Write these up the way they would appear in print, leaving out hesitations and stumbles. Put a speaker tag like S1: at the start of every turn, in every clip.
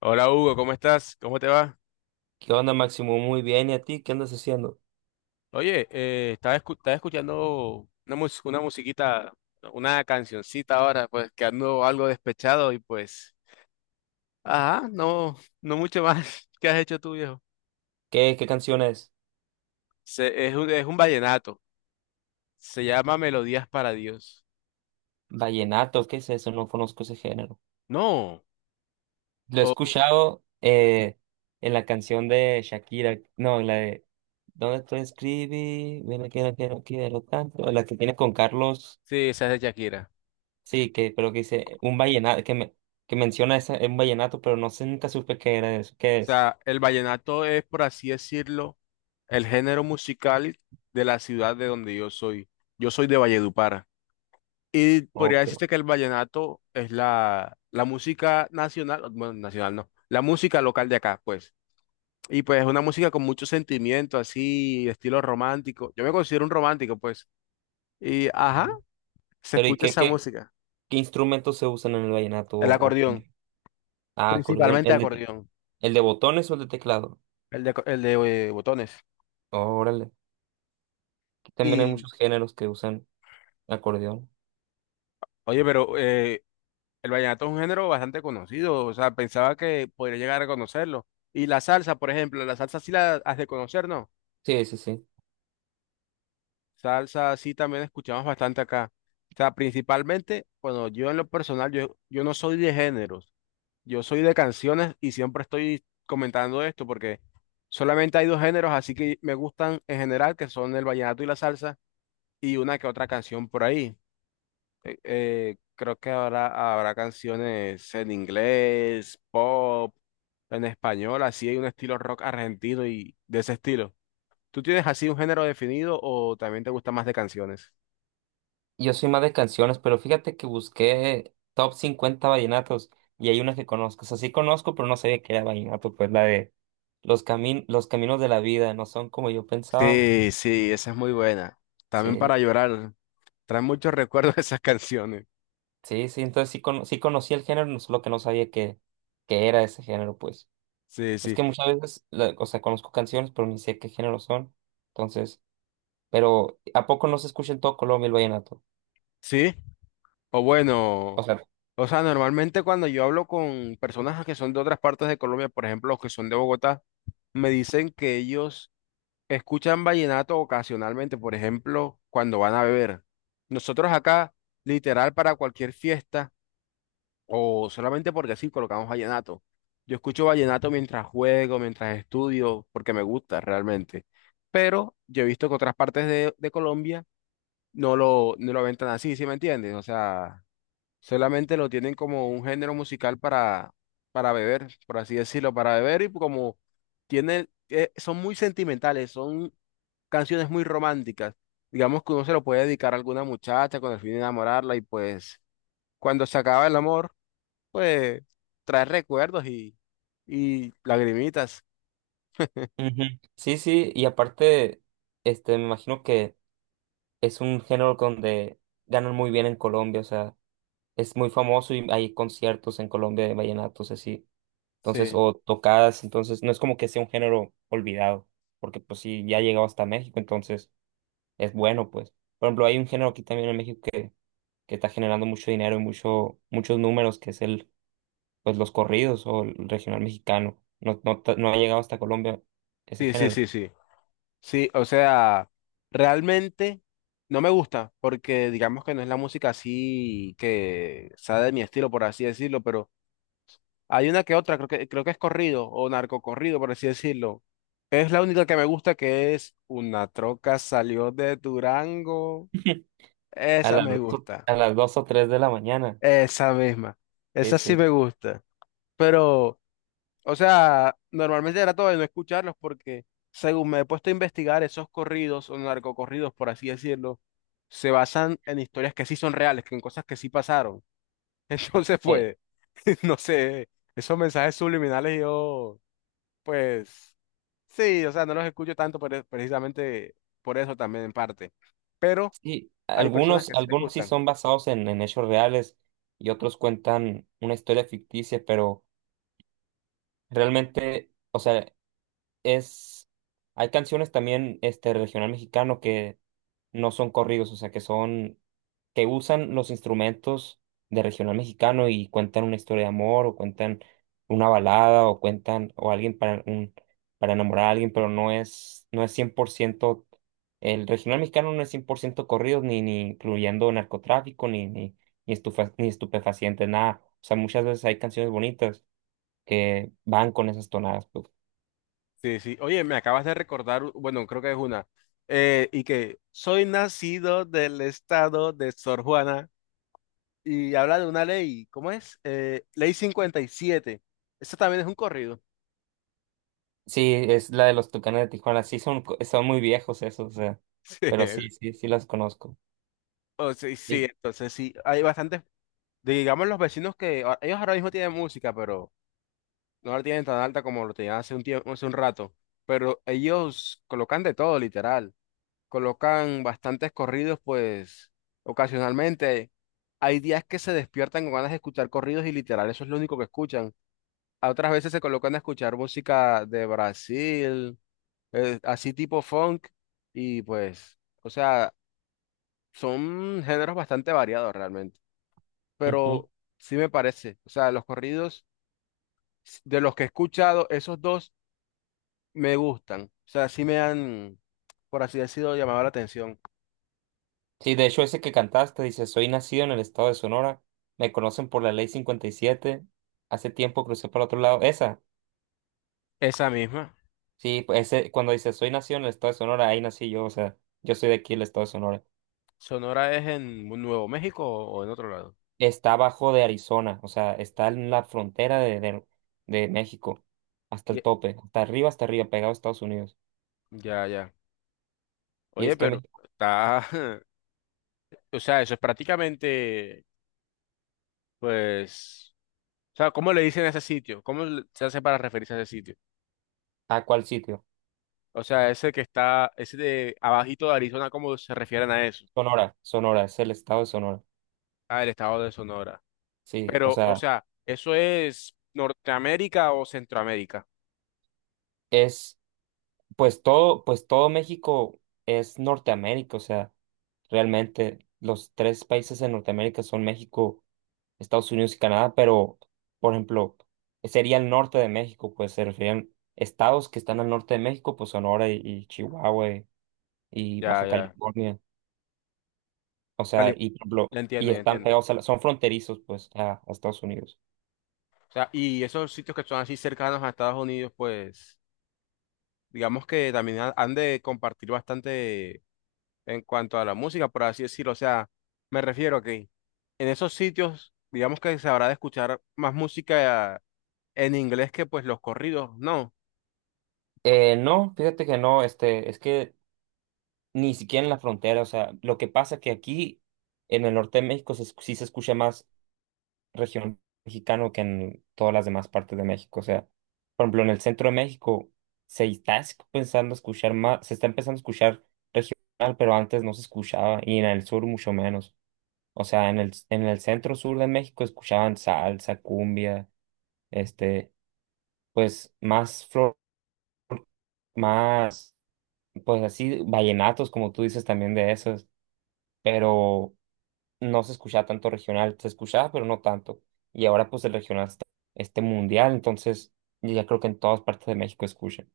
S1: Hola Hugo, ¿cómo estás? ¿Cómo te va?
S2: ¿Qué onda, Máximo? Muy bien. ¿Y a ti? ¿Qué andas haciendo?
S1: Oye, estaba, estaba escuchando una, una musiquita, una cancioncita ahora, pues que ando algo despechado y pues, ajá, no, no mucho más. ¿Qué has hecho tú, viejo?
S2: ¿Qué canción es?
S1: Es un, es un vallenato, se llama Melodías para Dios.
S2: Vallenato, ¿qué es eso? No conozco ese género.
S1: No,
S2: Lo he
S1: oh,
S2: escuchado en la canción de Shakira. No, en la de ¿dónde te escribí? Mira que no quiero, quiero tanto. La que tiene con Carlos.
S1: sí, esa es de Shakira.
S2: Sí, que, pero que dice un vallenato, que, me, que menciona esa, un vallenato, pero no sé, nunca supe qué era eso. ¿Qué
S1: O
S2: es?
S1: sea, el vallenato es, por así decirlo, el género musical de la ciudad de donde yo soy. Yo soy de Valledupar. Y podría
S2: Ok.
S1: decirte que el vallenato es la, la música nacional, bueno, nacional no, la música local de acá, pues. Y pues es una música con mucho sentimiento, así, estilo romántico. Yo me considero un romántico, pues. Y, ajá, se
S2: Pero ¿y
S1: escucha
S2: qué,
S1: esa
S2: qué,
S1: música.
S2: qué instrumentos se usan en el vallenato?
S1: El acordeón,
S2: Ah, acordeón.
S1: principalmente
S2: ¿El de,
S1: acordeón,
S2: el de botones o el de teclado?
S1: el de botones.
S2: Órale. Aquí también hay
S1: Y,
S2: muchos géneros que usan acordeón.
S1: oye, pero el vallenato es un género bastante conocido, o sea, pensaba que podría llegar a conocerlo. Y la salsa, por ejemplo, la salsa sí la has de conocer, ¿no?
S2: Sí, sí, sí.
S1: Salsa, sí, también escuchamos bastante acá. O sea, principalmente, bueno, yo en lo personal, yo no soy de géneros, yo soy de canciones y siempre estoy comentando esto porque solamente hay dos géneros, así que me gustan en general, que son el vallenato y la salsa, y una que otra canción por ahí. Creo que habrá, habrá canciones en inglés, pop, en español, así hay un estilo rock argentino y de ese estilo. ¿Tú tienes así un género definido o también te gusta más de canciones?
S2: Yo soy más de canciones, pero fíjate que busqué top 50 vallenatos y hay una que conozco. O sea, sí conozco, pero no sabía que era vallenato, pues la de los caminos de la vida no son como yo pensaba.
S1: Sí, sí, esa es muy buena. También
S2: Sí,
S1: para llorar. Trae muchos recuerdos esas canciones.
S2: sí, sí. Entonces sí, sí conocí el género, solo que no sabía que, era ese género, pues.
S1: Sí,
S2: Es
S1: sí.
S2: que muchas veces, o sea, conozco canciones, pero ni sé qué género son. Entonces, pero ¿a poco no se escucha en todo Colombia el vallenato?
S1: Sí, o
S2: O
S1: bueno,
S2: sea,
S1: o sea, normalmente cuando yo hablo con personas que son de otras partes de Colombia, por ejemplo, los que son de Bogotá, me dicen que ellos escuchan vallenato ocasionalmente, por ejemplo, cuando van a beber. Nosotros acá, literal, para cualquier fiesta, o solamente porque sí colocamos vallenato. Yo escucho vallenato mientras juego, mientras estudio, porque me gusta realmente. Pero yo he visto que otras partes de Colombia no lo, no lo ven tan así, ¿sí me entiendes? O sea, solamente lo tienen como un género musical para beber, por así decirlo, para beber y como tienen, son muy sentimentales, son canciones muy románticas. Digamos que uno se lo puede dedicar a alguna muchacha con el fin de enamorarla y pues cuando se acaba el amor pues trae recuerdos y lagrimitas.
S2: ujú. Sí, sí, y aparte, este, me imagino que es un género donde ganan muy bien en Colombia, o sea, es muy famoso y hay conciertos en Colombia de vallenatos así, entonces,
S1: Sí,
S2: o tocadas, entonces, no es como que sea un género olvidado, porque pues sí, ya ha llegado hasta México, entonces es bueno, pues. Por ejemplo, hay un género aquí también en México que está generando mucho dinero y mucho, muchos números, que es el, pues los corridos o el regional mexicano. No, no, no ha llegado hasta Colombia ese
S1: sí, sí,
S2: género.
S1: sí, sí. Sí, o sea, realmente no me gusta porque digamos que no es la música así que sea de mi estilo, por así decirlo, pero hay una que otra, creo que es corrido o narcocorrido, por así decirlo. Es la única que me gusta que es Una troca salió de Durango.
S2: A
S1: Esa
S2: las
S1: me
S2: dos,
S1: gusta,
S2: a las dos o tres de la mañana.
S1: esa misma, esa sí
S2: Ese.
S1: me gusta, pero... O sea, normalmente trato de no escucharlos porque, según me he puesto a investigar, esos corridos o narcocorridos, por así decirlo, se basan en historias que sí son reales, que en cosas que sí pasaron. Entonces,
S2: Eh,
S1: pues, no sé, esos mensajes subliminales yo, pues, sí, o sea, no los escucho tanto por precisamente por eso también en parte. Pero
S2: sí,
S1: hay personas
S2: algunos,
S1: que sí les
S2: algunos sí
S1: gustan.
S2: son basados en hechos reales y otros cuentan una historia ficticia, pero realmente, o sea, es, hay canciones también este regional mexicano que no son corridos. O sea, que usan los instrumentos de regional mexicano y cuentan una historia de amor o cuentan una balada o cuentan o alguien para enamorar a alguien, pero no es 100%, el regional mexicano no es 100% corridos, ni incluyendo narcotráfico, ni estupefacientes, nada. O sea, muchas veces hay canciones bonitas que van con esas tonadas, pues.
S1: Sí, sí. Oye, me acabas de recordar, bueno, creo que es una, y que soy nacido del estado de Sor Juana y habla de una ley, ¿cómo es? Ley 57. Eso también es un corrido.
S2: Sí, es la de los Tucanes de Tijuana. Sí, son muy viejos esos, o sea,
S1: Sí,
S2: pero sí, sí, sí las conozco.
S1: o sí, sí,
S2: Sí.
S1: entonces sí, hay bastantes, digamos los vecinos que, ellos ahora mismo tienen música, pero no la tienen tan alta como lo tenían hace un tiempo, hace un rato, pero ellos colocan de todo, literal. Colocan bastantes corridos, pues ocasionalmente hay días que se despiertan con ganas de escuchar corridos y literal, eso es lo único que escuchan. A otras veces se colocan a escuchar música de Brasil, así tipo funk, y pues, o sea, son géneros bastante variados realmente,
S2: Ujú.
S1: pero sí me parece, o sea, los corridos de los que he escuchado, esos dos me gustan, o sea, sí me han, por así decirlo, llamado la atención.
S2: Sí, de hecho, ese que cantaste dice: soy nacido en el estado de Sonora, me conocen por la ley 57. Hace tiempo crucé para otro lado. Esa,
S1: Esa misma.
S2: sí, pues, ese, cuando dice: soy nacido en el estado de Sonora, ahí nací yo, o sea, yo soy de aquí, el estado de Sonora.
S1: ¿Sonora es en Nuevo México o en otro lado?
S2: Está abajo de Arizona, o sea, está en la frontera de México, hasta el
S1: Ye-
S2: tope, hasta arriba, pegado a Estados Unidos.
S1: Ya, ya.
S2: Y
S1: Oye,
S2: es que,
S1: pero está... O sea, eso es prácticamente, pues... O sea, ¿cómo le dicen a ese sitio? Se hace para referirse a ese sitio?
S2: ¿a cuál sitio?
S1: O sea, ese que está, ese de abajito de Arizona, ¿cómo se refieren a eso?
S2: Sonora, Sonora, es el estado de Sonora.
S1: Ah, el estado de Sonora.
S2: Sí, o
S1: Pero, o
S2: sea,
S1: sea, ¿eso es Norteamérica o Centroamérica?
S2: es, pues todo México es Norteamérica, o sea, realmente los tres países en Norteamérica son México, Estados Unidos y Canadá, pero, por ejemplo, sería el norte de México, pues se referían estados que están al norte de México, pues Sonora y Chihuahua y
S1: Ya,
S2: Baja
S1: ya.
S2: California, o sea,
S1: Cali-
S2: y, por ejemplo,
S1: Ya
S2: y
S1: entiendo, ya
S2: están
S1: entiendo.
S2: pegados, son fronterizos, pues, a Estados Unidos.
S1: O sea, y esos sitios que son así cercanos a Estados Unidos, pues... digamos que también han de compartir bastante en cuanto a la música, por así decirlo. O sea, me refiero a que en esos sitios, digamos que se habrá de escuchar más música en inglés que pues los corridos, no.
S2: No, fíjate que no, este, es que ni siquiera en la frontera, o sea, lo que pasa que aquí en el norte de México sí se escucha más región mexicano que en todas las demás partes de México, o sea, por ejemplo, en el centro de México se está pensando escuchar más, se está empezando a escuchar regional, pero antes no se escuchaba, y en el sur mucho menos. O sea, en el, centro sur de México escuchaban salsa, cumbia, este, pues más flor, más, pues así, vallenatos, como tú dices también de esos, pero no se escuchaba tanto regional, se escuchaba, pero no tanto. Y ahora pues el regional está este mundial, entonces yo ya creo que en todas partes de México escuchan,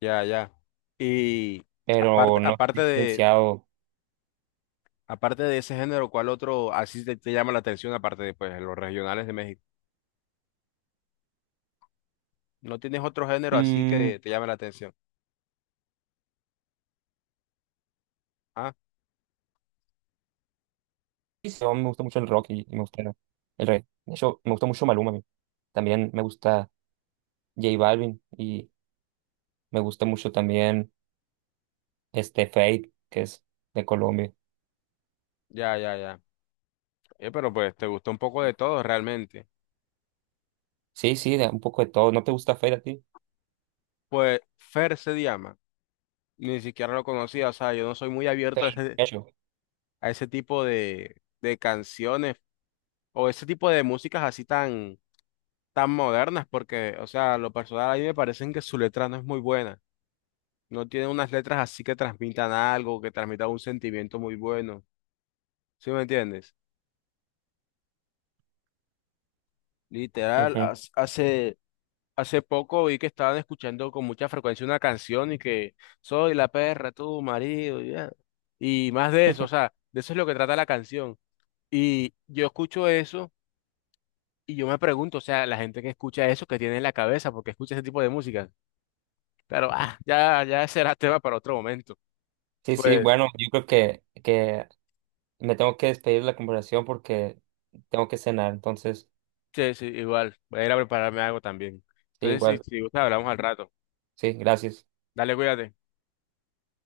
S1: Ya, ya. Y aparte,
S2: pero no he diferenciado.
S1: aparte de ese género, ¿cuál otro así te, te llama la atención aparte de pues los regionales de México? ¿No tienes otro género así
S2: Mm,
S1: que te llame la atención? Ah,
S2: sí, sí, me gusta mucho el rock y me gusta el rey. De hecho, me gusta mucho Maluma a mí. También me gusta J Balvin y me gusta mucho también este Fade, que es de Colombia.
S1: ya, ya, ya. Pero pues te gustó un poco de todo realmente.
S2: Sí, sí, un poco de todo. ¿No te gusta Fade a ti?
S1: Pues Fer se llama. Ni siquiera lo conocía, o sea, yo no soy muy abierto
S2: Fade, de hecho.
S1: a ese tipo de canciones o ese tipo de músicas así tan, tan modernas, porque, o sea, lo personal a mí me parecen que su letra no es muy buena, no tiene unas letras así que transmitan algo, que transmitan un sentimiento muy bueno, ¿sí me entiendes? Literal,
S2: Ujú.
S1: Hace poco vi que estaban escuchando con mucha frecuencia una canción y que soy la perra, tu marido, ya. Y más de eso, o sea, de eso es lo que trata la canción. Y yo escucho eso y yo me pregunto, o sea, la gente que escucha eso, que tiene en la cabeza, porque escucha ese tipo de música. Claro, ah, ya, ya será tema para otro momento.
S2: Sí, sí,
S1: Pues,
S2: bueno, yo creo que me tengo que despedir de la conversación porque tengo que cenar, entonces,
S1: sí, sí, igual, voy a ir a prepararme algo también.
S2: sí,
S1: Entonces, si,
S2: igual,
S1: si gusta, hablamos al rato.
S2: sí, gracias.
S1: Dale, cuídate.